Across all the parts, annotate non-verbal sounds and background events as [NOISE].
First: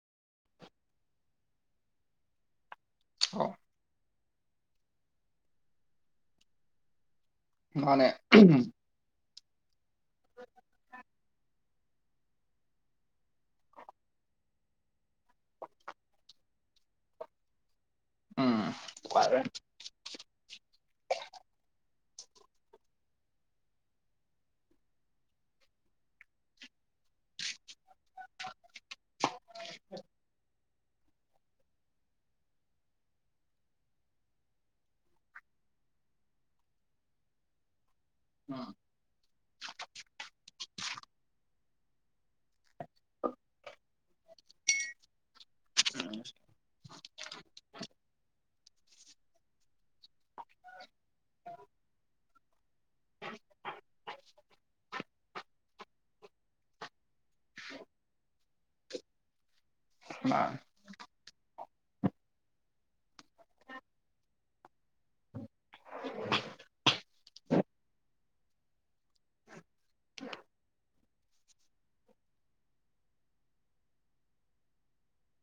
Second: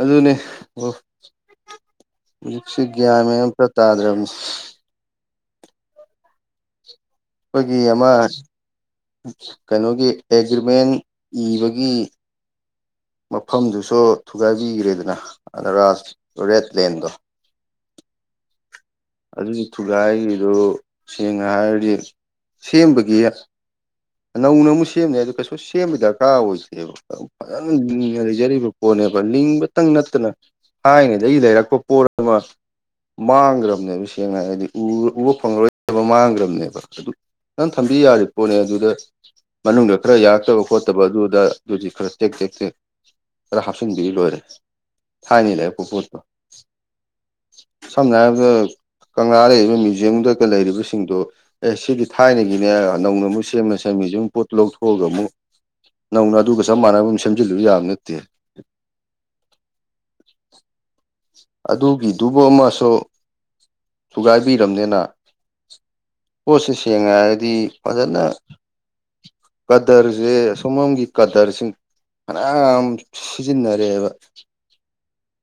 ꯑꯗꯨꯅꯦ ꯍ ꯁꯤꯒ꯭ꯃꯦꯝ ꯑꯣ ꯄꯇꯥꯥꯗ꯭ꯔꯝ ꯑꯩꯈꯣꯏꯒꯤ ꯑꯃ ꯃꯥꯅꯦ ꯎꯝ ꯀꯩꯅꯣꯒꯤ ꯑꯦꯒ꯭ꯔꯤꯃꯦꯟ ꯏꯕꯒꯤ ꯃꯐꯝꯗꯨꯁꯨ ꯊꯨꯒꯥꯏꯕꯤꯈ꯭ꯔꯦꯗꯅ ꯑꯅꯔꯖ ꯔꯦꯠ ꯂꯦꯟꯗꯣ ꯑꯝ ꯑꯗꯨꯗꯤ ꯊꯨꯒꯥꯏꯒꯤꯗꯣ ꯁꯦꯡꯅ ꯍꯥꯏꯔꯗꯤ ꯁꯦꯝꯕꯒꯤ ꯅꯧꯅ ꯑꯃꯨꯛ ꯁꯦꯝꯅꯩ ꯑꯗꯨ ꯀꯩꯁꯨ ꯁꯦꯝꯕ ꯗꯔꯀꯥꯔ ꯑꯣꯏꯗꯦꯕ ꯐꯖꯅꯅ ꯂꯩꯖꯔꯤꯕ ꯄꯣꯠꯅꯦ ꯂꯤꯡꯕꯇꯪ ꯅꯠꯇꯅ ꯊꯥꯏꯅꯩꯗꯒꯤ ꯂꯩꯔꯛꯄ ꯄꯣꯠ ꯑꯃ ꯃꯥꯡꯈ꯭ꯔꯕꯅꯦꯕ ꯁꯦꯡꯅ ꯍꯥꯏꯔꯒꯗꯤ ꯎꯕ ꯐꯪꯉꯔꯣꯏ ꯍꯥꯏꯕ ꯃꯥꯡꯈ꯭ꯔꯕꯅꯦꯕ ꯑꯗꯨ ꯅꯪ ꯊꯝꯕꯤ ꯌꯥꯔꯤ ꯄꯣꯠꯅꯦ ꯑꯗꯨꯗ ꯃꯅꯨꯡꯗ ꯈꯔ ꯌꯥꯔꯛꯇꯕ ꯈꯣꯠꯇꯕ ꯑꯗꯨꯗ ꯑꯗꯨꯗꯤ ꯈꯔ ꯇꯦꯛ ꯇꯦꯛ ꯇꯦꯛ ꯈꯔ ꯍꯥꯞꯆꯤꯟꯕꯤꯔꯤ ꯂꯣꯏꯔꯦ ꯊꯥꯏꯅ ꯂꯩꯔꯛꯄꯣ ꯄꯣꯠꯇꯣ ꯁꯖꯕꯗ ꯀꯪꯂꯥ ꯂꯩꯔꯤꯕ ꯃ꯭ꯌꯨꯖꯌꯝꯗꯨꯒ ꯂꯩꯔꯤꯕꯁꯤꯡꯗꯨꯣ ꯑꯦ ꯁꯤꯗꯤ ꯊꯥꯏꯅꯒꯤꯅꯦ ꯅꯧꯅ ꯑꯃꯨꯛ ꯁꯦꯝꯃꯁꯤ ꯁꯃꯤꯁꯤ ꯑꯃ ꯄꯣꯠ ꯂꯧꯊꯣꯛꯑꯒ ꯑꯃꯨꯛ ꯅꯧꯅ ꯑꯗꯨꯒ ꯆꯞ ꯃꯥꯟꯅꯕ ꯑꯃ ꯁꯦꯝꯖꯤꯜꯂꯨ ꯌꯥꯕ ꯅꯠꯇꯦ [UNINTELLIGIBLE] ꯑꯗꯨꯒꯤꯗꯨꯕꯨ ꯑꯃꯁꯨ ꯊꯨꯒꯥꯏꯕꯤꯔꯝꯅꯦꯅ ꯄꯁꯤꯁꯦꯉ ꯍꯥꯏꯗꯤ ꯐꯖꯅ ꯀꯗꯔꯁꯦ ꯁꯨꯃꯝꯒꯤ ꯀꯗꯔꯁꯤꯡ ꯐꯅꯌꯥꯝ ꯁꯤꯖꯤꯟꯅꯔꯦꯕ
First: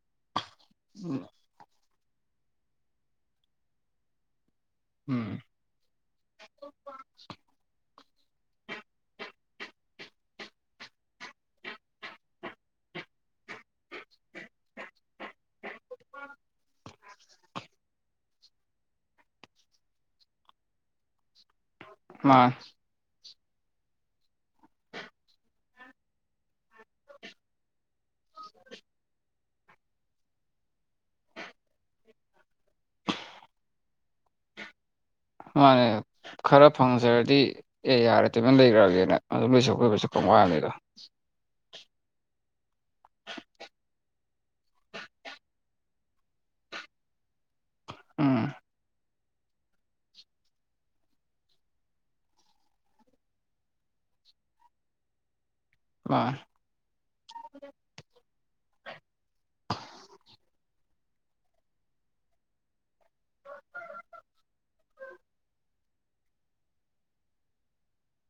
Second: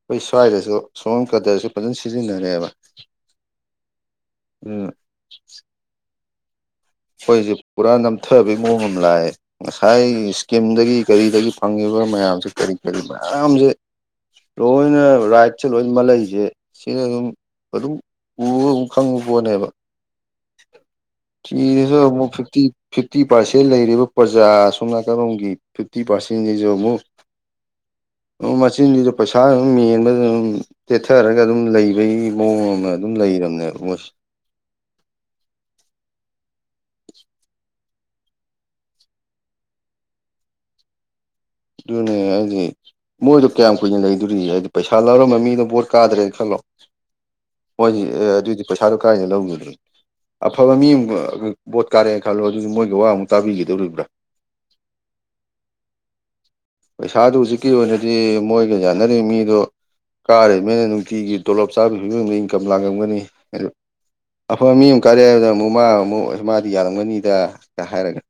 ꯑꯩꯈꯣꯏ ꯁ꯭ꯋꯥꯏꯗꯁꯨ ꯁꯣꯝ ꯀꯗꯔꯁꯨ ꯐꯖꯅ ꯁꯤꯖꯤꯟꯅꯔꯦꯕ ꯎꯝ ꯑꯩꯈꯣꯏꯁꯦ ꯄꯨꯔꯥ ꯅꯝꯊꯕꯒꯤ ꯃꯑꯣꯡ ꯑꯃ ꯂꯥꯛꯑꯦ ꯉꯁꯥꯏ ꯏꯁꯀꯤꯝꯗꯒꯤ ꯀꯔꯤꯗꯒꯤ ꯐꯪꯉꯤꯕ ꯃꯌꯥꯝꯁꯦ ꯀꯔꯤ ꯀꯔꯤ ꯃꯌꯥꯝꯁꯦ ꯂꯣꯏꯅ ꯔꯥꯏꯠꯁꯦ ꯂꯣꯏ ꯃꯥꯜꯂꯛꯏꯁꯦ ꯁꯤꯅ ꯑꯗꯨꯝ ꯑꯗꯨꯝ ꯎꯕꯒ ꯈꯪꯕ ꯄꯣꯠꯅꯦꯕ [UNINTELLIGIBLE] ꯃꯥꯅꯦ ꯐꯤꯞꯇꯤ ꯐꯤꯞꯇꯤ ꯄꯥꫪꯁꯦꯟ ꯂꯩꯔꯤꯕ ꯄ꯭ꯔꯖꯥ ꯑꯁꯣꯝ ꯅꯥꯀꯗꯣꯝꯒꯤ ꯐꯤꯐꯇꯤ ꯄꯥꫪꯁꯦꯟꯁꯤꯁꯨ ꯑꯃꯨꯛ [INAUDIBLE] ꯑꯣ ꯃꯆꯤꯟꯁꯤꯖꯨ ꯄꯩꯁꯅ ꯑꯗꯨꯝ ꯃꯦꯟꯕꯗ ꯑꯗꯨꯝ ꯇꯦꯠꯊꯔꯒ ꯑꯗꯨꯝ ꯂꯩꯕꯒꯤ ꯃꯑꯣꯡ ꯑꯃ ꯑꯗꯨꯝ ꯂꯩ ꯂꯩꯔꯝꯅꯦꯕ ꯃꫭꯏꯁꯦ ꯃꯥꯅꯦ ꯈꯔ ꯐꯪꯖꯔꯗꯤ ꯑꯦ ꯌꯥꯔꯦ ꯇꯨꯃꯤꯅ ꯂꯩꯈ꯭ꯔꯒꯦꯅ ꯑꯗꯨꯝ [UNINTELLIGIBLE] ꯋꯥꯅꯤꯗ ꯑꯗꯨꯅꯦ ꯍꯥꯏꯗꯤ ꯃꯣꯏꯗꯣ ꯀꯌꯥꯝ ꯀꯨꯏꯅ ꯂꯩꯗꯣꯔꯤꯒꯦ ꯍꯥꯏꯗꯤ ꯄꯩꯁꯥ ꯂꯧꯔꯝꯕ ꯃꯤꯅꯣ ꯚꯣꯠ ꯀꯥꯗ꯭ꯔꯦꯅ ꯈꯜꯂꯣ ꯃꯣꯏꯗꯤ ꯑꯦ ꯎꯝ ꯑꯗꯨꯏꯗꯤ ꯄꯩꯁꯥꯗꯨꯣ ꯀꯥꯏꯗꯩ ꯂꯧꯒꯗꯣꯏꯅꯣ ꯑꯐꯕ ꯃꯤ ꯑꯃꯨꯛ ꯕꯣꯠ ꯀꯥꯔꯦꯅ ꯈꯜꯂꯣ ꯑꯗꯨꯁꯨ ꯃꯣꯏꯒꯤ ꯋꯥꯃꯨꯛ ꯇꯥꯕꯤꯒꯗꯧꯔꯤꯕ꯭ꯔ [INAUDIBLE] ꯃꯥꯅꯦ ꯄꯩꯁꯥꯗꯨ ꯍꯧꯖꯤꯛꯀꯤ ꯑꯣꯏꯅꯗꯤ ꯃꯣꯏꯒ ꯌꯥꯅꯔꯤ ꯃꯤꯗꯣ ꯀꯥꯔꯤꯃꯤꯅ ꯅꯨꯡꯇꯤꯒꯤ ꯇꯣꯂꯣꯞ ꯆꯥꯕꯩ ꯐꯤꯕꯝꯗ ꯏꯟꯀꯝ ꯂꯥꯡꯂꯝꯒꯅꯤ ꯑꯐꯕ ꯃꯤ ꯑꯃ ꯀꯥꯔꯦ ꯍꯥꯏꯕꯗꯅ ꯑꯃꯨꯛ ꯃꯥ ꯑꯃꯨꯛ ꯃꯥꯗꯤ ꯌꯥꯔꯝꯒꯅꯤꯗ ꯒ ꯍꯥꯏꯔꯒ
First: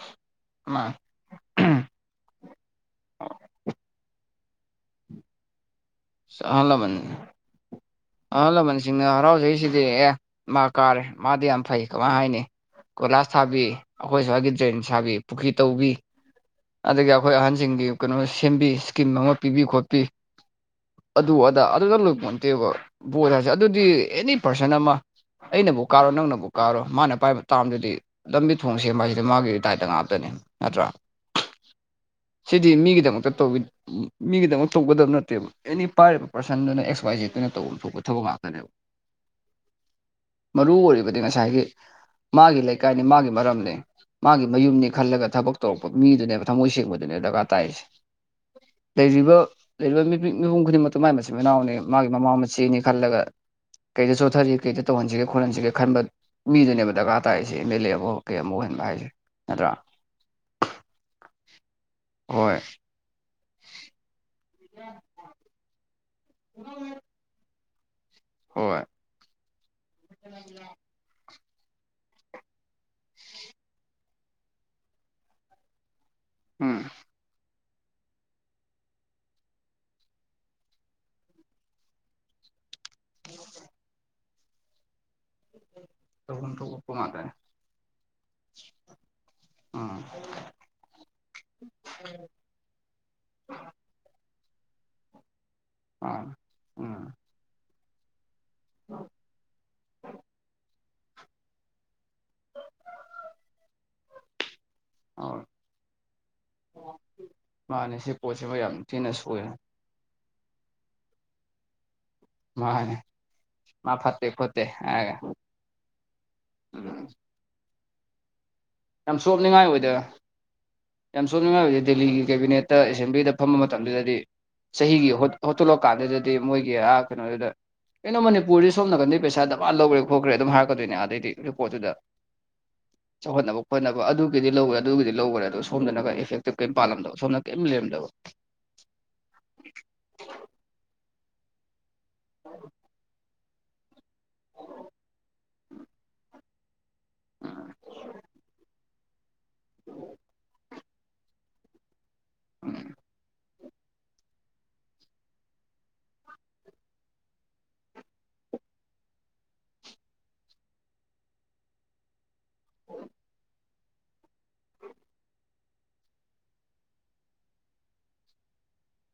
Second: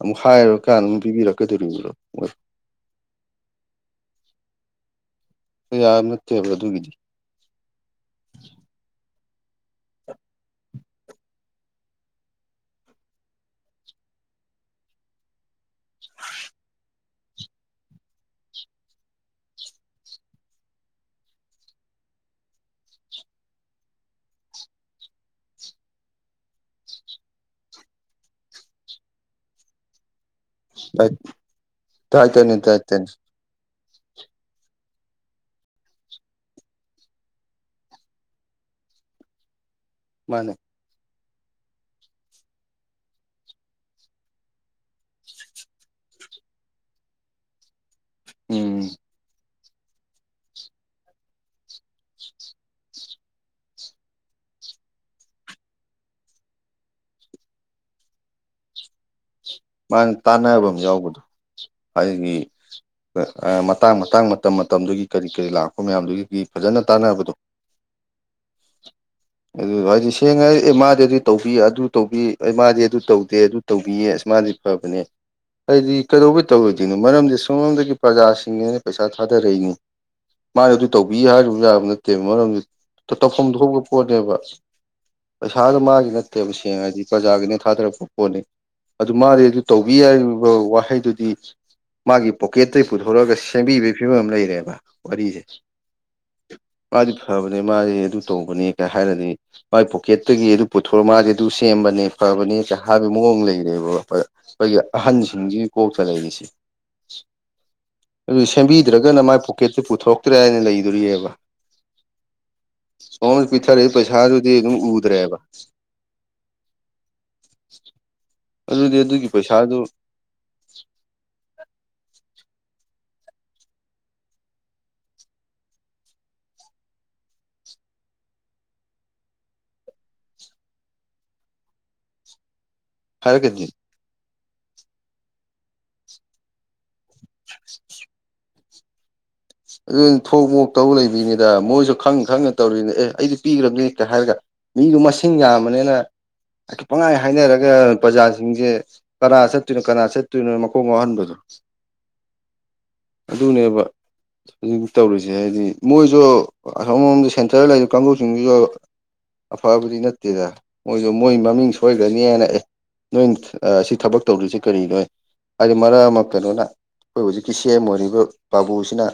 ꯑꯃꯨꯛ ꯍꯥꯏꯔꯨ ꯀꯥꯟ ꯃꯥꯅꯦ ꯄꯤꯕꯤꯔꯛ ꯀꯗꯧꯔꯤꯕꯔꯣ [INAUDIBLE] ꯑꯁ ꯑꯗꯨꯒꯤꯗꯤ ꯑꯍꯂꯃꯟ ꯁꯤꯗꯤ ꯑꯦ ꯃꯥ ꯀꯥꯔꯦ ꯃꯥꯗꯤ ꯌꯥꯝ ꯐꯩ ꯀꯃꯥꯏ ꯍꯥꯏꯅꯤ ꯀꯣꯏꯂꯥꯁ ꯊꯥꯕꯤ ꯑꯈꯣꯏ ꯁ꯭ꯋꯥꯏꯒꯤ ꯗ꯭ꯔꯦꯟ ꯁꯥꯕꯤ ꯄꯨꯈ꯭ꯔꯤ ꯇꯧꯕꯤ [INAUDIBLE] ꯑꯗꯒꯤ ꯑꯈꯣꯏ ꯑꯍꯟꯁꯤꯡꯒꯤ ꯀꯩꯅꯣ ꯁꯦꯝꯕꯤ ꯏꯁꯀꯤꯝ ꯑꯃ ꯄꯤꯕꯤ ꯈꯣꯠꯄꯤ ꯑꯗꯨ ꯑꯗꯥ ꯑꯗꯨꯗ ꯂꯣꯏꯄꯣꯟ ꯇꯦꯕ ꯕꯣꯠ ꯍꯥꯏꯁꯦ ꯑꯗꯨꯗꯤ ꯑꯦꯅꯤ ꯄꯥꫪꯁꯟ ꯑꯃ ꯑꯩꯅꯕꯨ ꯀꯥꯔꯣ ꯅꯪꯅꯕꯨ ꯀꯥꯔꯣ ꯃꯥꯅ ꯄꯥꯏꯕ ꯇꯥꯝꯗꯨꯗꯤ ꯂꯝꯕꯤ ꯊꯣꯡ ꯁꯦꯝꯕ ꯍꯥꯏꯁꯤꯗ ꯃꯥꯒꯤ ꯗꯥꯏꯇ ꯉꯥꯛꯇꯅꯤ ꯅꯠꯇ꯭ꯔꯥ ꯗꯥꯏꯠ ꯗꯥꯏꯇꯅꯤ ꯁꯤꯗꯤ ꯗꯥꯏꯇꯅꯤ ꯃꯤꯒꯤꯗꯃꯛꯇ ꯇꯧꯕꯤ ꯃꯤꯒꯤꯗꯃꯛ ꯇꯧꯒꯗꯕ ꯅꯠꯇꯦꯕ ꯑꯦꯅꯤ ꯄꯥꯏꯔꯤꯕ ꯄꯥꯔꯁꯟꯗꯨꯅ ꯑꯦꯛꯁ ꯋꯥꯏ ꯖꯦꯠꯇꯨꯅ ꯇꯧ ꯊꯣꯛꯄ ꯊꯕꯛ ꯉꯥꯛꯇꯅꯦꯕ [INAUDIBLE] ꯃꯥꯅꯦ ꯃꯔꯨ ꯑꯣꯏꯔꯤꯕ ꯗꯤ ꯉꯁꯥꯏꯒꯤ ꯃꯥꯒꯤ ꯂꯩꯀꯥꯏꯅꯤ ꯃꯥꯒꯤ ꯃꯔꯝꯅꯤ ꯃꯥꯒꯤ ꯃꯌꯨꯝꯅꯤ ꯈꯜꯂꯒ ꯊꯕꯛ ꯇꯧꯔ ꯃꯤꯗꯨꯅꯦꯕ ꯊꯃꯣꯏ ꯁꯦꯡꯕꯗꯨꯅꯦ ꯗꫪꯀꯥꫪ ꯇꯥꯏꯁꯦ ꯎꯝ ꯂꯩꯔꯤꯕ ꯂꯩꯔꯤꯕ ꯃꯤꯄꯤ ꯃꯤꯄꯨꯝ ꯈꯨꯗꯤꯡꯃꯛꯇ ꯃꯥꯢ ꯃꯆꯤꯟ ꯃꯅꯥꯎꯅꯤ ꯃꯥꯒꯤ ꯃꯃꯥ ꯃꯆꯦꯅꯤ ꯈꯜꯂꯒ ꯀꯩꯗ ꯆꯣꯠꯊꯔꯤ ꯀꯩꯗ ꯇꯧꯍꯟꯁꯤꯒꯦ ꯈꯣꯠꯍꯟꯁꯤꯒꯦ ꯈꯟꯕ ꯃꯤꯗꯨꯅꯦꯕ ꯗꯔꯀꯥꯔ ꯇꯥꯏꯔꯤꯁꯦ ꯑꯦꯝ ꯑꯦꯜ ꯑꯦ ꯑꯃ ꯀꯩ ꯑꯃꯛ ꯑꯣꯏ ꯍꯥꯏꯖꯦ ꯃꯥꯅꯦ ꯇꯥꯟꯅꯕꯝ ꯌꯥꯎꯕꯗꯣ ꯑꯩꯒꯤ ꯍꯣꯏ ꯑꯥ ꯃꯇꯥꯡ ꯃꯇꯥꯡ ꯇꯝ ꯃꯇꯝꯗꯨꯒꯤ ꯀꯔꯤ ꯀꯔꯤ ꯂꯥꯛꯄ ꯃꯌꯥꯝꯗꯨꯒꯤ ꯐꯖꯅ ꯇꯥꯟꯅꯕꯗꯣ ꯍꯣꯏ ꯑꯗꯨ ꯍꯥꯏꯗꯤ ꯁꯦꯡꯉ ꯍꯥꯢ ꯑꯦ ꯃꯥꯗꯤ ꯑꯗꯨ ꯇꯧꯕꯤ ꯑꯗꯨ ꯇꯧꯕꯤ ꯑꯩ ꯃꯥꯗꯤ ꯑꯗꯨ ꯇꯧꯗꯦ ꯑꯗꯨ ꯇꯧꯕꯤꯌꯦ ꯑꯁ ꯃꯥꯗꯤ ꯐꯕꯅꯦ ꯍꯥꯏꯗꯤ ꯀꯩꯗꯧꯕꯩ ꯎꯝ ꯇꯧꯔꯣꯢꯗꯣꯏꯅꯣ ꯃꯔꯝꯗꯤ ꯁꯣꯝꯂꯣꯝꯗꯒꯤ ꯄ꯭ꯔꯖꯥꯁꯤꯡꯅ ꯄꯩꯁꯥ ꯊꯥꯗꯔꯛꯏꯅꯤ ꯃꯥꯢ ꯑꯗꯨ ꯇꯧꯕꯤ ꯍꯥꯏꯔꯨ ꯌꯥꯕ ꯅꯠꯇꯦ ꯃꯔꯝꯗꯤ ꯇ ꯇꯧꯐꯝ ꯊꯣꯛꯄ ꯄꯣꯠꯅꯦꯕ ꯄꯩꯁꯥꯗꯣ ꯃꯥꯒꯤ ꯅꯠꯇꯦꯕ ꯇꯧꯐꯝ ꯁꯦꯡꯅ ꯊꯣꯛꯄ ꯍꯥꯏꯗꯤ ꯉꯥꯛꯇꯅꯦ ꯄ꯭ꯔꯖꯥꯒꯤꯅꯦ ꯊꯥꯗꯔꯛꯄ ꯄꯣꯠꯅꯤ ꯑꯗꯨ ꯃꯥꯗꯤ ꯗꯨ ꯇꯧꯕꯤ ꯎꯝ ꯍꯥꯢꯕ ꯋꯥꯍꯩꯗꯨꯗꯤ ꯃꯥꯒꯤ ꯄꯣꯀꯦꯠꯇꯩ ꯄꯨꯊꯣꯔꯑꯒ ꯁꯦꯝꯕꯤꯕꯩ ꯐꯤꯕꯝ ꯑꯝ ꯂꯩꯔꯦꯕ ꯋꯥꯔꯤꯁꯦ ꯃꯥꯅꯤ ꯎꯝ ꯃꯥꯗꯏ ꯑꯗꯨ ꯇꯧꯕꯅꯦ ꯀ ꯍꯥꯏꯔꯗꯤ ꯃꯥꯢ ꯄꯣꯀꯦꯠꯇꯒꯤ ꯑꯗꯨ ꯄꯨꯊꯣꯔ ꯃꯥꯖꯦ ꯑꯗꯨ ꯁꯦꯝꯕꯅꯦ ꯐꯕꯅꯦ ꯀ ꯍꯥꯢꯕ ꯃꯑꯣꯡ ꯂꯩꯔꯦꯕ ꯈꯣꯏꯒꯤ ꯍꯣꯏ ꯑꯍꯟꯁꯤꯡꯁꯤꯒꯤ ꯀꯣꯛꯇ ꯂꯩꯔꯤꯁꯤ ꯃꯥꯅꯦ ꯁꯤ ꯑꯗꯨ ꯄꯣꯠꯁꯤꯃ ꯌꯥꯝ ꯊꯤꯅ ꯁꯦꯝꯕꯤꯗ꯭ꯔꯒꯅ ꯃꯥꯏ ꯁꯣꯏꯔꯦ ꯄꯣꯀꯦꯠꯇ ꯄꯨꯊꯣꯛꯇ꯭ꯔꯦ ꯅ ꯂꯩꯗꯣꯔꯤꯑꯕ ꯃꯥꯅꯦ꯫ ꯄꯤꯊꯔꯛꯢ ꯃꯥ ꯐꯠꯇꯦ ꯄꯩꯁꯥꯗꯨꯗꯤ ꯈꯣꯠꯇꯦ ꯗꯨꯝ ꯍꯥꯏꯔꯒ ꯎꯗꯔꯦꯕ ꯎꯝ ꯌꯥꯝ ꯆꯣꯞꯅꯤꯡꯉꯥꯏ ꯑꯣꯏꯗ ꯌꯥꯝ ꯆꯣꯞꯅꯤꯡꯉꯥꯏ ꯑꯣꯏꯗꯦ ꯗꯦꯜꯂꯤꯒꯤ ꯀꯦꯕꯤꯅꯦꯠꯇ ꯑꯦꯁꯦꯝꯕ꯭ꯂꯤꯗ ꯐꯝꯕ ꯃꯇꯝꯗꯨꯗꯗꯤ ꯆꯍꯤꯒꯤ ꯍꯣꯠ ꯍꯣꯠꯇꯂꯛ ꯀꯥꯟꯗꯨꯗꯗꯤ ꯃꯣꯏꯒꯤ ꯑ ꯀꯩꯅꯣꯗꯨꯗ ꯀꯩꯅꯣ ꯃꯅꯤꯄꯨꯔꯗꯤ ꯁꯣꯝ ꯅꯥꯀꯟꯗꯩ ꯄꯩꯁꯥ ꯗꯃꯥꯟ ꯂꯧꯒ꯭ꯔꯦ ꯈꯣꯠꯈ꯭ꯔꯦ ꯑꯗꯨꯝ ꯍꯥꯏꯔꯛꯀꯗꯣꯏꯅꯦ ꯑꯗꯩꯗꯤ ꯔꯤꯄꯣꯠꯇꯨꯗ ꯍꯥꯢꯔꯛꯀꯗꯤ ꯅꯕ ꯑꯗꯨꯒꯤꯗꯤ ꯂꯧꯒ ꯑꯗꯨꯒꯤꯗꯤ ꯂꯧꯒꯔꯦ ꯑꯗꯨ ꯁꯣꯝꯗꯅ ꯒ ꯏꯐꯦꯛꯇꯤꯞ ꯀꯩꯝ ꯄꯥꯜꯂꯝꯗꯕ ꯁꯣꯝꯅ ꯀꯩꯝ ꯂꯩꯔꯝꯗꯕ꯫ [INAUDIBLE] ꯊꯣꯛ ꯃꯣꯛ ꯇꯧ ꯂꯩꯕꯤꯅꯤꯗ ꯃꯣꯏꯁꯨ ꯈꯪ ꯈꯪꯅ ꯇꯧꯔꯤꯅꯤ ꯑꯦ ꯑꯩꯗꯤ ꯄꯤꯒ꯭ꯔꯝꯅꯦ ꯍꯦꯛꯇ ꯍꯥꯏꯔꯒ ꯃꯤꯗꯨ ꯃꯁꯤꯡ ꯌꯥꯝꯕꯅꯦꯅ ꯄꯪꯉꯥꯏ ꯍꯥꯏꯅꯔꯒ ꯄ꯭ꯔꯖꯥꯁꯤꯡꯁꯦ ꯀꯅꯥ ꯆꯠꯇꯨꯢꯅꯣ ꯀꯅꯥ ꯆꯠꯇꯨꯢꯅꯣ ꯃꯀꯣꯛ ꯉꯥꯎꯍꯟꯕꯗꯣ [UNINTELLIGIBLE] ꯎꯝ꯫ ꯑꯗꯨꯅꯦꯕ꯫ ꯖꯤꯛ ꯇꯧꯔꯤꯖꯦ ꯍꯥꯏꯗꯤ ꯃꯣꯏꯁꯨ ꯑꯁꯣꯝꯗ ꯁꯦꯟꯇꯔꯗ ꯂꯩꯔꯤꯕ ꯀꯥꯡꯕꯨꯁꯤꯡꯖꯤꯁꯨ ꯑꯐꯕꯗꯤ ꯅꯠꯇꯦꯗ ꯃꯣꯏꯗꯣ ꯃꯣꯏ ꯃꯃꯤꯡ ꯁꯣꯏꯈ꯭ꯔꯅꯤ ꯍꯥꯏꯅ ꯑꯦ ꯅꯣꯏꯅ ꯁꯤ ꯊꯕꯛ ꯇꯧꯔꯤꯁꯤ ꯀꯔꯤꯅꯣꯏ ꯍꯥꯏꯗꯤ ꯃꯔꯛ ꯑꯃ ꯀꯩꯅꯣꯅ ꯑꯩꯈꯣꯏ ꯍꯧꯖꯤꯛꯀꯤ ꯁꯦꯝ ꯑꯣꯏꯔꯤꯕ ꯕꯥꯕꯨꯁꯤꯅ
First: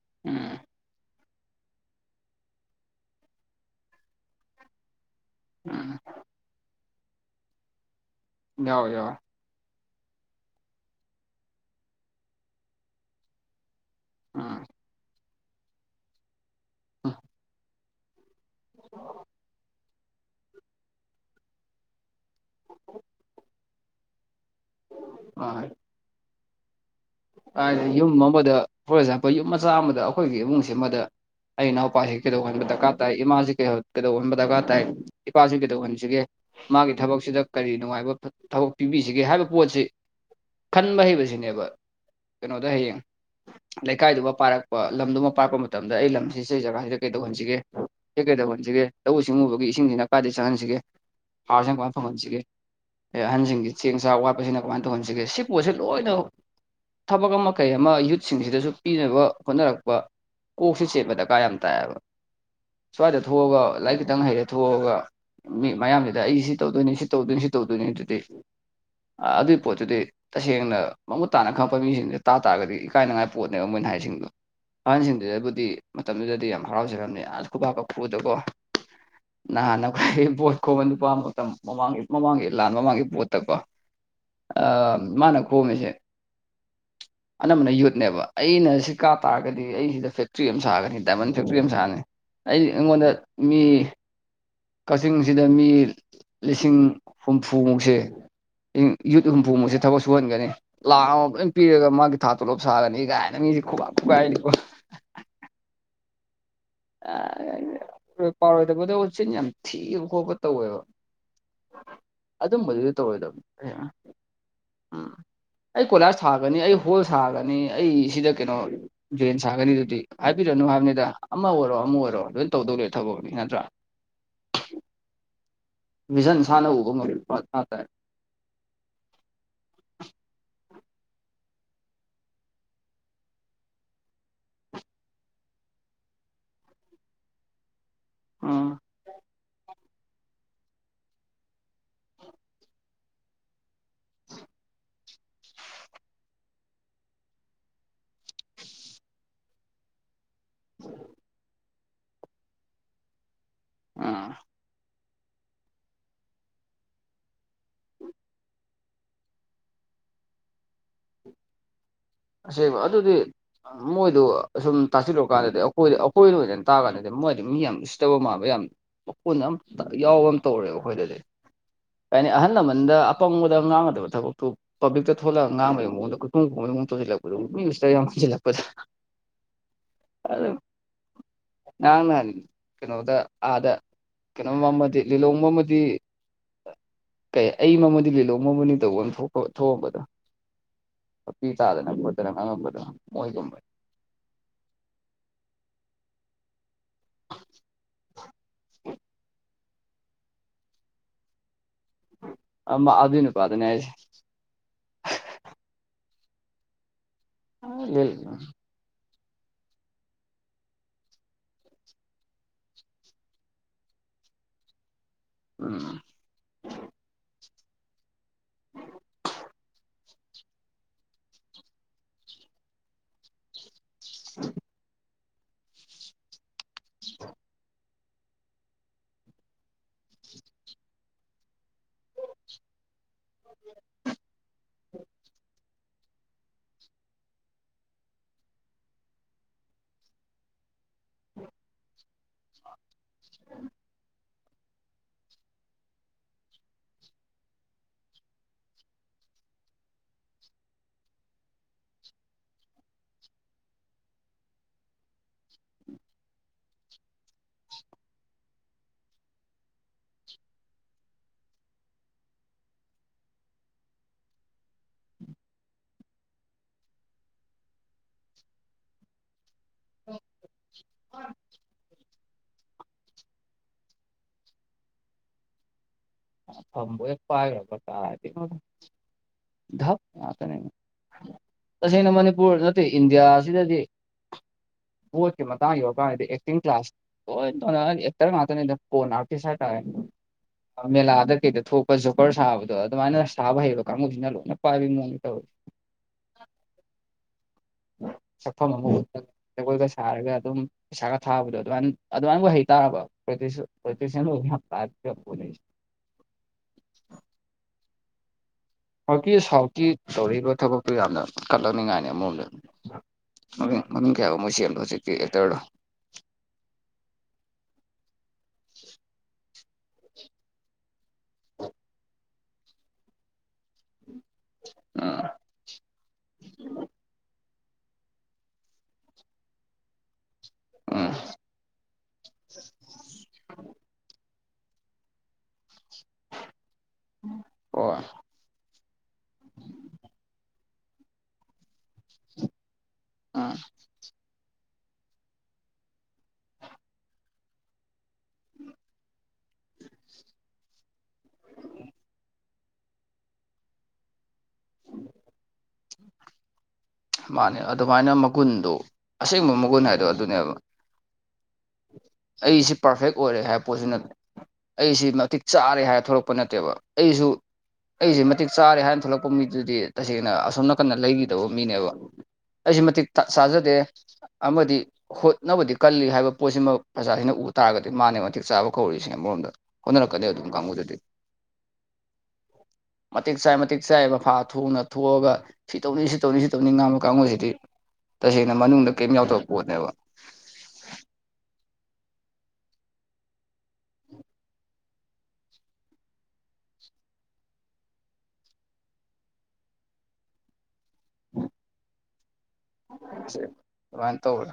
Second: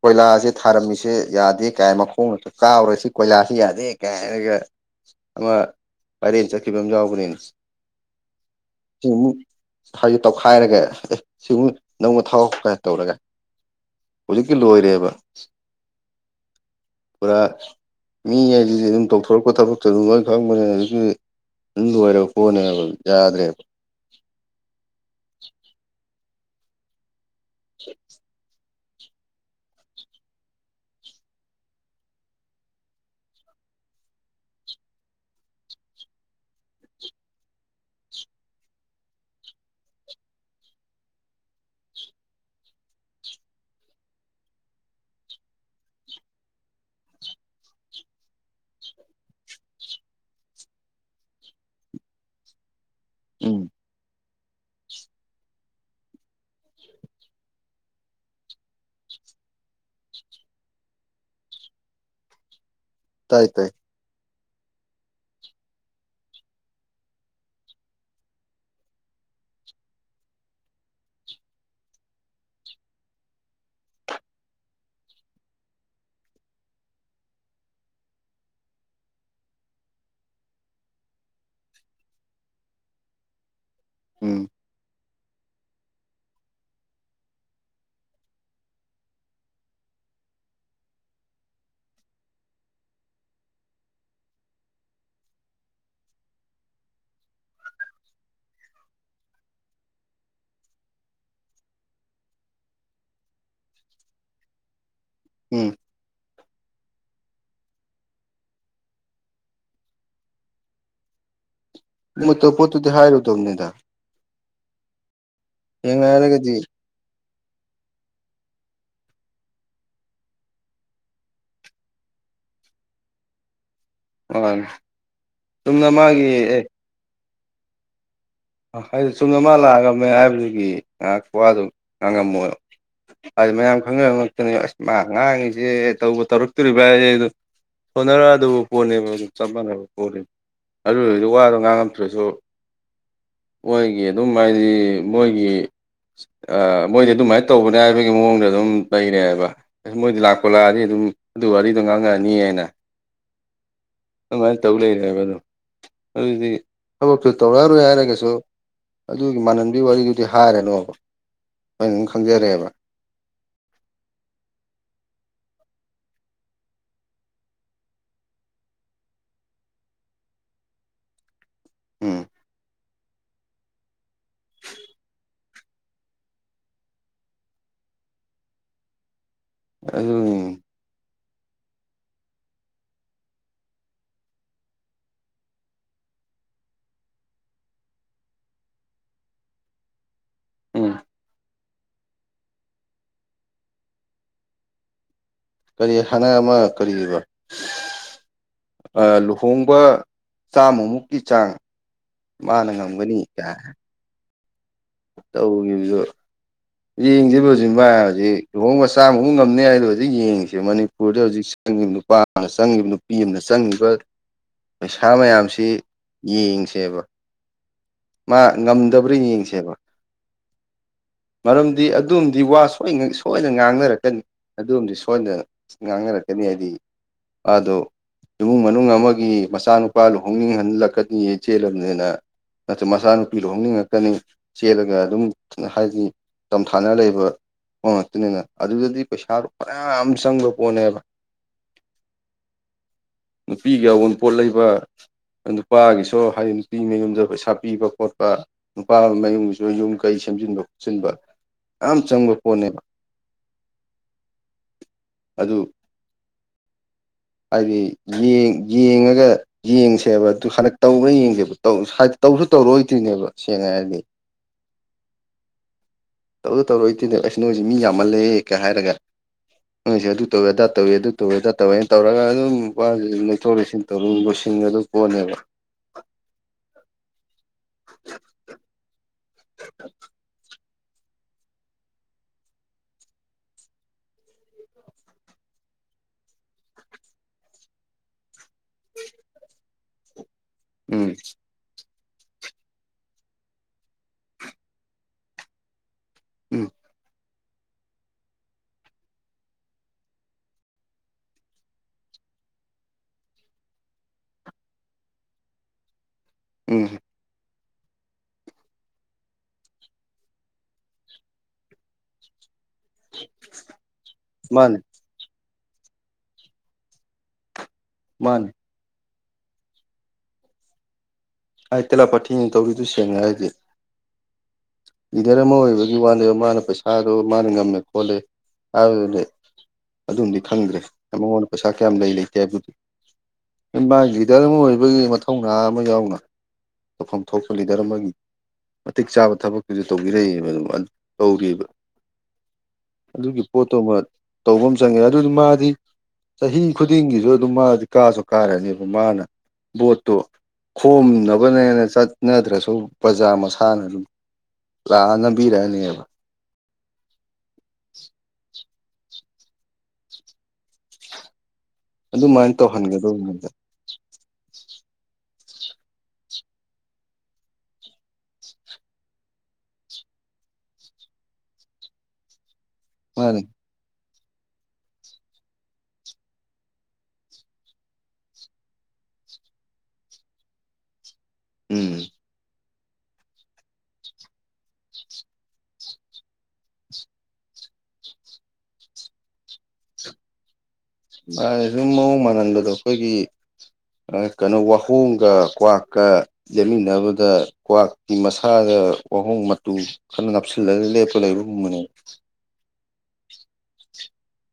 ꯀꯣꯏꯂꯥꯁꯦ ꯎꯝ ꯊꯥꯔꯝꯃꯤꯁꯦ ꯌꯥꯗꯦ ꯀꯥꯏ ꯃꯈꯣꯡꯅꯁꯨ ꯀꯥꯔꯔꯦ ꯁꯤ ꯀꯣꯏꯂꯥꯁꯁꯤ ꯌꯥꯗꯦ ꯀꯥꯏꯒ ꯑꯃ ꯎꯝ ꯄꯔꯦꯟ ꯆꯠꯈꯤꯕ ꯑꯃ ꯌꯥꯎꯕꯅꯤꯅ ꯌꯥꯏ ꯌꯥꯏ ꯍꯥꯏꯁꯨ ꯇꯧꯈꯥꯏꯔꯒꯦ ꯑꯦ ꯁꯤꯒꯨꯝ ꯅꯪ ꯊꯈ ꯇꯧꯔꯒ ꯍꯧꯖꯤꯀꯤ ꯎꯝ ꯂꯣꯏꯔꯦꯕ ꯄꯨꯔꯥ ꯃꯤ ꯍꯥꯏꯗꯨꯗꯤ ꯑꯗꯨꯝ ꯇꯧꯊꯣꯔꯛꯄ ꯊꯕꯛꯇ ꯑꯗꯨꯝ ꯂꯣꯏ ꯈꯪꯕꯅꯦꯅ ꯑꯗꯨ ꯑꯗꯨꯝ ꯅꯨꯡꯉꯥꯏꯔꯛ ꯐꯅꯦꯕ ꯌꯥꯗ꯭ꯔꯦꯕ ꯑ ꯍꯥꯏꯗꯤ ꯌꯨꯝ ꯑꯃꯗ ꯐꯣꯔ ꯑꯦꯛꯖꯥꯝꯄꯜ ꯌꯨꯝ ꯃꯆꯥ ꯑꯃꯗ ꯑꯩꯈꯣꯏꯒꯤ ꯏꯃꯨꯡꯁꯤ ꯑꯃꯗ ꯑꯩ ꯏꯅꯥꯎꯄꯥꯁꯤ ꯀꯩꯗꯧꯍꯟꯕ ꯗꯔꯀꯥꯔ ꯇꯥꯏ ꯏꯃꯥꯁꯤ ꯀꯩꯗꯧꯍꯟꯕ ꯗꯔꯀꯥꯔ ꯇꯥꯏ ꯏꯄꯥꯁꯤ ꯀꯩꯗꯧꯍꯟꯁꯤꯒꯦ ꯃꯥꯒꯤ ꯊꯕꯛꯁꯤꯗ ꯀꯔꯤ ꯅꯨꯡꯉꯥꯏꯕ ꯊꯕꯛ ꯄꯤꯕꯤꯁꯤꯒꯦ ꯍꯥꯏꯕ ꯄꯣꯠꯁꯤ ꯈꯟꯕ ꯍꯩꯕꯁꯤꯅꯦꯕ ꯀꯩꯅꯣꯗ ꯍꯌꯦꯡ ꯂꯩꯀꯥꯏꯗꯨꯃ ꯄꯥꯔꯛꯄ ꯂꯝꯗꯨꯃ ꯄꯥꯔꯛꯄ ꯃꯇꯝꯗ ꯑꯩ ꯂꯝꯁꯤ ꯁꯤ ꯖꯒꯥꯁꯤꯗ ꯀꯩꯗꯧꯍꯟꯁꯤꯒꯦ ꯍꯦꯛ ꯀꯩ ꯇꯧꯍꯟꯁꯤꯒꯦ ꯂꯧꯎ ꯁꯤꯡꯎꯕꯒꯤ ꯏꯁꯤꯡꯁꯤꯅ ꯀꯥꯏꯗꯩ ꯆꯪꯍꯟꯁꯤꯒꯦ ꯍꯥꯔꯁꯪ ꯀꯥꯟ ꯐꯪꯍꯟꯁꯤꯒꯦ ꯑꯦ ꯎꯝ ꯑꯍꯟꯁꯤꯡꯒꯤ ꯆꯦꯡ ꯆꯥꯛ ꯋꯥꯠꯄꯁꯤꯅ ꯀꯃꯥꯏꯅ ꯇꯧꯍꯟꯁꯤꯒꯦ ꯁꯤ ꯄꯣꯠꯁꯦ ꯂꯣꯏꯅꯃꯛ ꯊꯕꯛ ꯑꯃ ꯀꯩ ꯑꯃ ꯌꯨꯠꯁꯤꯡꯁꯤꯗꯁꯨ ꯄꯤꯅꯕ ꯍꯣꯠꯅꯔꯛꯄ ꯀꯣꯛꯁꯤꯦ ꯆꯦꯠꯄ ꯗꯀꯥ ꯌꯥꯝ ꯇꯥꯏꯑꯕ ꯁ꯭ꯋꯥꯏꯗ ꯇꯥꯏ ꯊꯣꯛꯑꯒ ꯇꯥꯏ ꯂꯥꯏꯔꯤꯛ ꯈꯤꯇꯪ ꯍꯩꯔꯦ ꯊꯣꯛꯑꯒ ꯃꯤ ꯃꯌꯥꯝꯁꯤꯗ ꯑꯩ ꯁꯤ ꯇꯧꯗꯣꯏꯅꯤ ꯁꯤ ꯇꯧꯗꯣꯏꯅꯤ ꯁꯤ ꯇꯧꯗꯣꯏꯅꯤ ꯑꯗꯨꯗꯤ ꯑ ꯑꯗꯨꯒꯤ ꯄꯣꯠꯇꯨꯗꯤ ꯇꯁꯦꯡꯅꯃꯨ ꯇꯥꯅ ꯈꯪꯛꯄ ꯃꯤꯁꯤꯡꯁꯦ ꯇꯥ ꯇꯥꯔꯒꯗꯤ ꯏꯀꯥꯏꯅꯉꯥꯏ ꯄꯣꯠꯅꯦꯕ ꯃꯣꯏꯅ ꯍꯥꯏꯁꯤꯡꯗꯣ. ꯑꯉꯟꯁꯤꯡꯗꯨꯗꯕꯨꯗꯤ ꯃꯇꯝꯗꯨꯗꯗꯤ ꯌꯥꯝ ꯍꯔꯥꯎꯖꯔꯝꯃꯦ ꯑ ꯈꯨꯄꯥꯛꯥꯛ ꯀ ꯈꯨꯨꯗꯀꯣ ꯅꯍꯥꯟ ꯑꯩꯈꯣꯏ ꯄꯚꯣꯠ ꯈꯣꯕ ꯅꯨꯄꯥ ꯃꯇꯝ ꯃꯃꯥꯡꯒꯤ ꯃꯃꯥꯡꯒꯤ ꯂꯥꯟ ꯃꯃꯥꯡꯒꯤ ꯄꯣꯠꯇꯀꯣ ꯎꯝ ꯑ ꯃꯥꯅ ꯈꯣꯝꯃꯦꯁꯦ [INAUDIBLE] ꯑꯅꯝꯕꯅ ꯌꯨꯠꯅꯦꯕ ꯑꯩꯅ ꯁꯤ ꯀꯥ ꯇꯥꯔꯒꯗꯤ ꯑꯩ ꯁꯤꯗ ꯐꯦꯛꯇ꯭ꯔꯤ ꯑꯃ ꯁꯥꯒꯅꯤ ꯗꯥꯏꯃꯟ ꯐꯦꯛꯇ꯭ꯔꯤ ꯑꯃ ꯁꯥꯒꯅꯤ ꯑꯩ ꯑꯩꯉꯣꯟꯗ ꯃꯤ ꯀꯛꯆꯤꯡꯁꯤꯗ ꯃꯤ ꯂꯤꯁꯤꯡ ꯍꯨꯝꯐꯨꯃꯨꯛꯁꯦ ꯌꯨꯠ ꯍꯨꯝꯐꯨꯃꯨꯛꯁꯦ ꯊꯕꯛ ꯁꯨꯍꯟꯒꯅꯤ ꯂꯥꯡ ꯑꯃ ꯂꯣꯏ ꯄꯤꯔꯒ ꯃꯥꯒꯤ ꯊꯥ ꯇꯣꯂꯣꯞ ꯁꯥꯒꯅꯤ ꯀꯥꯏꯅ ꯃꯤ ꯈꯨꯒꯥꯏꯕ [INAUDIBLE] ꯄꯥꯎꯔꯣꯏꯗꯕꯗꯣꯆꯤꯟ ꯌꯥꯝ ꯊꯤꯕ ꯈꯣꯠꯄ ꯇꯧꯋꯦꯕ ꯃꯠꯇ ꯄꯗꯤ ꯑꯗꯨꯝꯕꯗꯨꯗꯤ ꯍ ꯍꯥꯏꯔ ꯎꯗꯅꯤꯗ ꯇꯧꯔꯣꯏꯗꯕꯅꯤ ꯎꯝ ꯑꯩ ꯀꯣꯂꯥꯖ ꯍꯥꯏꯔꯒꯗꯤ ꯁꯥꯒꯅꯤ ꯑꯩ ꯍꯣꯜ ꯁꯥꯒꯅꯤ ꯑꯩ ꯁꯤꯗ ꯀꯩꯅꯣ ꯖꯦꯟ ꯁꯥꯒꯅꯤꯗꯨꯗꯤ ꯍꯥꯏꯕꯤꯔꯛꯅꯨ ꯍꯥꯏꯕꯅꯤꯗ ꯑꯃ ꯑꯣꯏꯔꯣ ꯑꯃ ꯑꯣꯏꯔꯣ ꯂꯣꯏꯅ ꯇꯧꯗꯧꯔꯦ ꯊꯕꯛꯗꯤ ꯅꯠꯇ꯭ꯔꯥ ꯑꯣ ꯖꯟ ꯁꯅ ꯎꯕ ꯃ ꯍꯥꯏꯗꯤ ꯆꯨꯝꯅ ꯑꯃ ꯂꯥꯛꯑꯒꯃꯦ ꯍꯥꯏꯕꯗꯨꯒꯤ ꯉꯥꯏꯍꯥꯛ ꯋꯥꯗꯨ ꯉꯥꯡꯉꯝꯃꯣꯏ ꯑꯗꯨ ꯃꯌꯥꯝ ꯈꯪꯕ ꯉꯥꯛꯇꯅꯦ ꯑꯁ ꯃꯥ ꯉꯥꯡꯉꯤꯁꯦ ꯇꯧꯕ ꯇꯧꯔꯛꯇꯣꯔꯤꯕ꯭ꯔ ꯍꯥꯏꯦ ꯑꯗ ꯁꯣꯅꯔꯛ ꯑꯗꯨꯕꯨ ꯎꯝ ꯐꯣꯟꯅꯦꯕ ꯑꯗꯨꯝ ꯆꯞ ꯃꯥꯟꯅꯩ ꯍꯦ ꯑꯗꯨꯔꯗꯤ ꯋꯥꯗꯣ ꯉꯥꯡꯉꯝꯛꯇ꯭ꯔꯁꯨ ꯃꯣꯏꯒꯤ ꯑꯗꯨꯝ ꯍꯥꯏꯗꯤ ꯃꯣꯏꯒꯤ ꯃꯣꯏꯗꯤ ꯑꯗꯨꯃꯥꯏꯅ ꯇꯧꯕꯅꯦ ꯍꯥꯏꯕꯒꯤ ꯃꯑꯣꯡꯗ ꯑꯗꯨꯝ ꯂꯩꯔꯦ ꯍꯥꯏꯕ ꯑꯁ ꯃꯣꯏꯗꯤ ꯂꯥꯛꯄ ꯀꯣꯂꯛꯑꯗꯤ ꯑꯗꯨꯝ ꯑꯗꯨ ꯋꯥꯔꯤꯗꯣ ꯉꯥꯡꯉꯛꯑꯅꯤ ꯍꯥꯏꯅ ꯎꯝ ꯑꯗꯨꯃꯥꯏꯅ ꯇꯧ ꯂꯩ ꯗꯣ ꯑꯗꯨꯗꯤ ꯊꯕꯛꯇ ꯇꯧꯔꯛꯑꯔꯣꯏ ꯍꯥꯏꯔꯒꯦ ꯀꯩꯁꯨ ꯑꯗꯨꯒꯤ ꯃꯅꯟꯕꯤ ꯋꯥꯔꯤꯗꯨꯗꯤ ꯍꯥꯏꯔꯅꯣꯕ ꯑꯩꯅ ꯑꯗꯨꯝ ꯈꯪꯖꯔꯦꯕ ꯑꯁꯦꯡꯕ ꯑꯗꯨꯗꯤ ꯃꯣꯏꯗꯨ ꯑ ꯁꯨꯝ ꯇꯥꯁꯤꯜꯂꯨꯀꯥꯟꯗꯗꯤ ꯑꯩꯈꯣꯏꯗꯤ ꯀꯣꯏꯔꯣꯏꯗꯅ ꯇꯥꯔꯥꯟꯅꯗꯤ ꯃꯣꯏꯗꯤ ꯃꯤ ꯌꯥꯝ ꯏꯁꯇꯕ ꯃꯥꯟꯕ ꯌꯥꯝ ꯀꯣꯟꯟ ꯑꯃ ꯌꯥꯎꯕ ꯑꯃ ꯇꯧꯔꯦꯕ ꯑꯩꯈꯣꯏꯗꯗꯤ ꯎꯝ ꯀꯅꯤ ꯑꯍꯜꯅ ꯃꯗ ꯑꯄꯪꯕꯗ ꯉꯥꯡꯒꯗꯕ ꯊꯕꯛꯇꯨ ꯄꯥꯕ꯭ꯂꯤꯛꯇ ꯊꯣꯛꯂꯛꯒ ꯉꯥꯡꯉꯕꯒꯤ ꯃꯑꯣꯡꯗ ꯀ ꯂꯥꯛꯄꯗꯤꯁ ꯌꯥꯝ ꯂꯥꯛꯄꯗ ꯑꯗꯨꯅꯦ ꯌꯥ ꯂꯅꯤ ꯀꯩꯅꯣꯗ ꯑꯗ ꯀꯩꯅꯣꯝꯃ ꯂꯤꯂꯣꯡꯕ ꯑꯃꯗꯤ ꯀꯩ ꯑꯩ ꯃꯃꯗꯤ ꯂꯤꯂꯣꯡ ꯃꯃꯅꯤ ꯇꯧꯕ ꯑꯃ ꯊꯣꯛꯄ ꯊꯣꯛꯑꯝꯕꯗꯣ ꯎꯝ ꯆꯥꯗꯅꯗꯅ ꯑꯉꯝꯕꯗꯅ ꯃꯣꯏꯒꯝꯕꯅꯤ ꯀꯔꯤ ꯍꯅ ꯑꯃ ꯀꯔꯤꯔꯤꯕ ꯂꯨꯍꯣꯡꯕ ꯆꯥꯝꯃꯃꯨꯛꯀꯤ ꯆꯥꯡ ꯃꯥꯅ ꯑꯃ ꯑꯗꯨꯏ ꯉꯒꯅꯤꯉ ꯅꯨꯄꯥꯗꯨꯅꯦ ꯅꯦ ꯍꯥꯏꯁꯦ ꯇꯧꯈꯤꯕꯗꯣ ꯌꯦꯡꯗ꯭ꯔꯤꯕ ꯍꯧꯖꯤꯃ ꯍꯧꯖꯤꯛ ꯂꯨꯍꯣꯡꯕꯆꯥ ꯑꯃ ꯈꯪ ꯉꯝꯅꯤ ꯍꯥꯏꯗ ꯍꯧꯖꯤꯛ ꯌꯦꯡꯉꯤꯁꯦ ꯃꯅꯤꯄꯨꯔꯗ ꯍꯧꯖꯤꯛ ꯆꯪꯉꯤꯕ ꯅꯨꯄꯥ ꯑꯃꯅ ꯆꯪꯉꯤꯕ ꯅꯨꯄꯤ ꯑꯃꯅ ꯆꯪꯉꯤꯕ ꯑ ꯁꯥ ꯃꯌꯥꯝꯁꯤ ꯎꯝ ꯌꯦꯡꯁꯦꯕ ꯃꯥ ꯉꯝꯗꯕ꯭ꯔꯥ ꯌꯦꯡꯁꯦꯕ ꯃꯔꯝꯗꯤ ꯑꯗꯨꯝꯗꯤ ꯋꯥ ꯁꯣꯏꯅ ꯉꯥꯡꯅꯔꯛꯀꯦ ꯑꯗꯨꯝꯗꯤ ꯁꯣꯏꯗ ꯉꯥꯡꯅꯔꯛꯀꯅꯤ ꯍꯥꯏꯗꯤ ꯑꯗꯣ ꯏꯃꯨꯡ ꯃꯅꯨꯡ ꯑꯃꯒꯤ ꯃꯆꯥꯅꯨꯄꯥ ꯂꯨꯍꯣꯡꯅꯤꯡꯍꯜꯂꯛꯀꯅꯤ ꯆꯦꯜꯂ ꯅ ꯅꯠꯇ꯭ꯔ ꯃꯆꯥꯅꯨꯄꯤ ꯂꯍꯣꯡꯅꯤꯡꯉꯛꯀꯅꯤ ꯆꯦꯜꯂꯒ ꯑꯗꯨꯝ ꯍꯥꯏꯗꯤ ꯆꯝꯊꯥꯅ ꯂꯩꯕ ꯑꯣ ꯑꯗꯨꯅꯤꯅ ꯑꯗꯨꯗꯗꯤ ꯄꯩꯁꯥꯗꯨꯣ ꯐꯔꯌꯥꯝ ꯆꯪꯕ ꯄꯣꯠꯅꯦꯕ [INAUDIBLE] ꯅꯨꯄꯤꯒꯤ ꯑꯎꯣꯟꯄꯣꯠ ꯂꯩꯕ ꯅꯨꯄꯥꯒꯤꯁꯨ ꯍꯥꯏꯗꯤ ꯅꯨꯄꯤ ꯃꯌꯨꯝꯗ ꯄꯩꯁꯄꯤꯕ ꯈꯣꯠꯄ ꯅꯨꯄꯥ ꯃꯌꯨꯝ ꯌꯨꯝ ꯀꯩ ꯁꯦꯝꯟꯕ ꯈꯣꯟꯕ ꯌꯥꯝ ꯆꯪꯕ ꯄꯣꯠꯅꯦꯕ ꯑꯗꯨ ꯍꯥꯏꯗꯤꯡ ꯌꯦꯡꯉꯒ ꯌꯦꯡꯁꯦꯕ ꯑꯗꯨ ꯍꯟꯗꯛ ꯇꯧ꯭ꯔ ꯌꯦꯡꯁꯦꯕ ꯨ ꯇꯧꯔꯑꯣꯏꯗ꯭ꯣꯏꯅꯦꯕ ꯁꯦꯡꯅ ꯍꯥꯏꯔꯗꯤ ꯇꯧꯗꯣ ꯇꯧꯔꯣ ꯏꯇꯦꯅꯦ ꯑꯩꯁ ꯅꯣꯏꯁꯦ ꯃꯤ ꯌꯥꯝꯃꯜꯂꯦꯒ ꯍꯥꯏꯔꯒ ꯅꯣꯏꯁꯦ ꯑꯗꯨ ꯇꯨ ꯑꯗꯥ ꯇꯧꯋꯤ ꯑꯗꯨ ꯇꯣꯒꯗꯥ ꯇꯧꯋꯦ ꯇꯧꯔꯒ ꯑꯗꯨꯝꯄꯥꯁꯦ ꯂꯩꯊꯣꯛ ꯂꯩꯁꯤꯟ ꯇꯧꯔ ꯂꯣꯏꯁꯤꯡ ꯑꯗꯨ ꯀꯣꯟꯅꯦꯕ ꯀꯗꯤꯙ ꯇꯁꯦꯡꯅ ꯃꯅꯤꯄꯨꯔ ꯅꯠꯇꯦ ꯏꯟꯗꯤꯌꯥ ꯁꯤꯗꯗꯤ ꯄꯀꯤꯦ ꯃꯇꯥꯡ ꯌ ꯀꯗꯤ ꯑꯦꯛꯇꯤꯡ ꯀ꯭ꯂꯥꯁ ꯑꯣꯇꯔ ꯃꯥꯅꯦ ꯐꯣꯟꯅ ꯑꯥꯎꯇꯤ ꯁꯥꯏꯠ ꯎꯝ ꯗ ꯊꯣꯛꯄ ꯖꯣꯀꯔ ꯁꯥꯕꯗꯣ ꯑꯗꯨꯃꯥꯏꯅ ꯁꯥꯕ ꯍꯩꯔꯣ ꯀꯥꯡꯕꯨꯁꯤꯅ ꯂꯣꯏꯅ ꯄꯥꯏꯕ ꯃꯑꯣꯡꯗ ꯇꯧꯔꯁꯦ ꯎꯝ ꯎ ꯁꯛꯐꯝ ꯑꯃ ꯎ ꯖꯒꯣꯏꯒ ꯁꯥꯔꯒ ꯑꯗꯨꯝ ꯄꯩꯁꯥꯒ ꯊꯥꯕꯗꯣ ꯑꯗꯨꯃꯥꯏ ꯑꯗꯨꯃꯥꯏꯅ ꯑꯣꯏꯍꯩ ꯇꯥꯔꯕ ꯄꯁꯄ ꯎꯝ ꯍꯧꯀꯤ ꯁꯥꯎꯠꯀꯤ ꯇꯧꯔꯤꯕ ꯊꯕꯛꯇꯨ ꯌꯥꯝꯅ ꯀꯠꯂꯛꯅꯤꯡꯉꯥꯏꯅꯤ ꯑꯃꯃꯝ ꯂꯩꯕ ꯑꯗꯨ ꯃꯅꯨꯡ ꯀꯌꯥꯒꯨꯝ ꯑꯃ ꯃꯥꯅꯤ ꯁꯦꯝꯗꯣ ꯍꯧꯖꯤꯛꯇꯤ ꯍꯇꯔꯔꯣ ꯃꯥꯅꯤ ꯑꯩ ꯇꯦꯂꯥ ꯄꯥꯊꯤꯅꯤ ꯇꯧꯔꯤꯗꯨ ꯁꯦꯡꯅꯦ ꯍꯥꯏꯗꯤ ꯎꯝ ꯂꯤꯗꯔ ꯑꯃ ꯑꯣꯏꯕꯒꯤ ꯋꯥꯗ ꯃꯥꯅ ꯄꯩꯁꯥꯗꯣ ꯃꯥꯅ ꯉꯝꯃꯦ ꯂꯦꯦ ꯑꯗꯨ ꯈꯪꯗ꯭ꯔꯦ ꯎꯝ ꯃꯉꯣꯟꯗ ꯄꯩꯁꯥ ꯀꯌꯥꯝ ꯂꯩ ꯂꯩꯇꯦ ꯍꯥꯏꯕꯗꯤ ꯃꯥꯒꯤ ꯏꯝ ꯑꯣꯏꯣꯏꯕꯒꯤ ꯃꯊꯧꯅ ꯑꯃ ꯌꯥꯎꯅ ꯇꯧꯐꯝ ꯊꯣꯛꯄ ꯂꯤꯗꯔ ꯍꯣꯏ ꯑꯃꯒꯤ ꯃꯇꯤꯛ ꯆꯥꯕ ꯊꯕꯛ ꯇꯧ ꯑꯗꯨꯒꯤ ꯎꯝ ꯄꯣꯠꯇꯣ ꯑꯃ ꯇꯧꯕꯐꯝ ꯆꯪꯉꯦ ꯑꯗꯨꯗꯤ ꯃꯥꯗꯤ ꯆꯍꯤ ꯈꯨꯗꯤꯡꯒꯤꯁꯨ ꯑꯗꯨꯝ ꯃꯥꯗꯤ ꯀꯥꯁꯨ ꯀꯥꯔꯅꯦꯕ ꯃꯥꯅ ꯕꯣꯠꯇꯨ ꯈꯣꯝꯅꯕꯅꯦꯅ ꯆꯠꯅꯗ꯭ꯔꯁꯨ ꯑꯗꯨ ꯕ꯭ꯔꯖꯥꯔ ꯃꯁꯥꯅ ꯑꯗꯨꯝ ꯂꯥꯛꯑꯅꯕꯤꯔꯛꯑꯅꯦꯕ ꯃꯥꯅꯦ ꯑꯗꯨꯃꯥꯏꯅ ꯃꯒꯨꯟꯗꯣ ꯑꯁꯦꯡꯕ ꯃꯒꯨꯟ ꯍꯥꯏꯗꯣ ꯑꯗꯨꯅꯦꯕ ꯑꯗꯨꯃꯥꯏꯅ ꯑꯩꯁꯤ ꯄꯔꯐꯦꯛ ꯑꯣꯏꯔꯦ ꯇꯧꯍꯟꯒꯗꯧꯕꯅꯤꯗ ꯍꯥꯏꯕ ꯄꯣꯠꯁꯨ ꯅꯠꯇꯦ ꯑꯩꯁꯤ ꯃꯇꯤꯛ ꯆꯥꯔꯦ ꯍꯥꯏꯔ ꯊꯣꯛꯂꯛꯄ ꯅꯠꯇꯦꯕ ꯑꯩꯁꯨ ꯑꯩꯁꯦ ꯃꯇꯤꯛ ꯆꯥꯔꯦ ꯍꯥꯏꯅ ꯊꯣꯛꯂꯛꯄ ꯃꯤꯗꯨꯗꯤ ꯇꯁꯦꯡꯅ ꯑꯁꯣꯝ ꯅꯥꯀꯟꯅ ꯂꯩꯈꯤꯗꯕ ꯃꯤꯅꯦꯕ ꯑꯩꯁꯨ ꯃꯇꯤꯛ ꯃꯥꯅꯤ ꯆꯥꯖꯗꯦ ꯑꯃꯗꯤ ꯍꯣꯠꯅꯕꯗꯤ ꯀꯜꯂꯤ ꯍꯥꯏꯕ ꯄꯣꯠꯁꯤꯃꯛ ꯄ꯭ꯔꯖꯥꯁꯤꯅ ꯎ ꯇꯥꯔꯒꯗꯤ ꯃꯥꯅꯦ ꯃꯇꯤꯛ ꯆꯥꯕ ꯀꯧꯔꯤꯁꯤ ꯑꯃꯔꯣꯝꯗ ꯍꯣꯠꯅꯔꯛꯀꯅꯤ ꯑꯗꯨꯝ ꯀꯥꯡꯕꯨꯗꯗꯤ ꯎꯝ ꯃꯇꯤꯛ ꯆꯥꯏ ꯃꯇꯤꯦꯛ ꯆꯥꯏ ꯃꯐꯥ ꯊꯣꯡꯅ ꯊꯣꯛꯑꯒ ꯁꯤ ꯇꯧꯅꯤ ꯁꯤ ꯇꯧꯅꯤ ꯁꯤ ꯇꯧꯅꯤ ꯉꯥꯡꯕ ꯀꯥꯡꯕꯨꯁꯤꯗꯤ ꯇꯁꯦꯡꯅ ꯃꯅꯨꯡꯗ ꯀꯔꯤꯝ ꯌꯥꯎꯗꯕ ꯄꯣꯠꯅꯦꯕ ꯃꯥ ꯁꯨꯝ ꯃꯑꯣꯡ ꯃꯥꯟꯍꯟꯕꯗꯣ ꯑꯩꯈꯣꯏꯒꯤ ꯀꯩꯅꯣ ꯋꯥꯍꯣꯡꯒ ꯀ꯭ꯋꯥꯛꯀ ꯂꯃꯤꯟꯅꯕꯗ ꯀ꯭ꯋꯥꯛꯀꯤ ꯃꯁꯥꯗ ꯋꯥꯍꯣꯡ ꯃꯇꯨ ꯀꯟꯅ ꯉꯥꯞꯁꯤꯜꯂꯒ ꯂꯦꯞꯄ ꯂꯩꯕꯒꯨꯝꯕꯅꯦ ꯅ ꯇꯧꯔ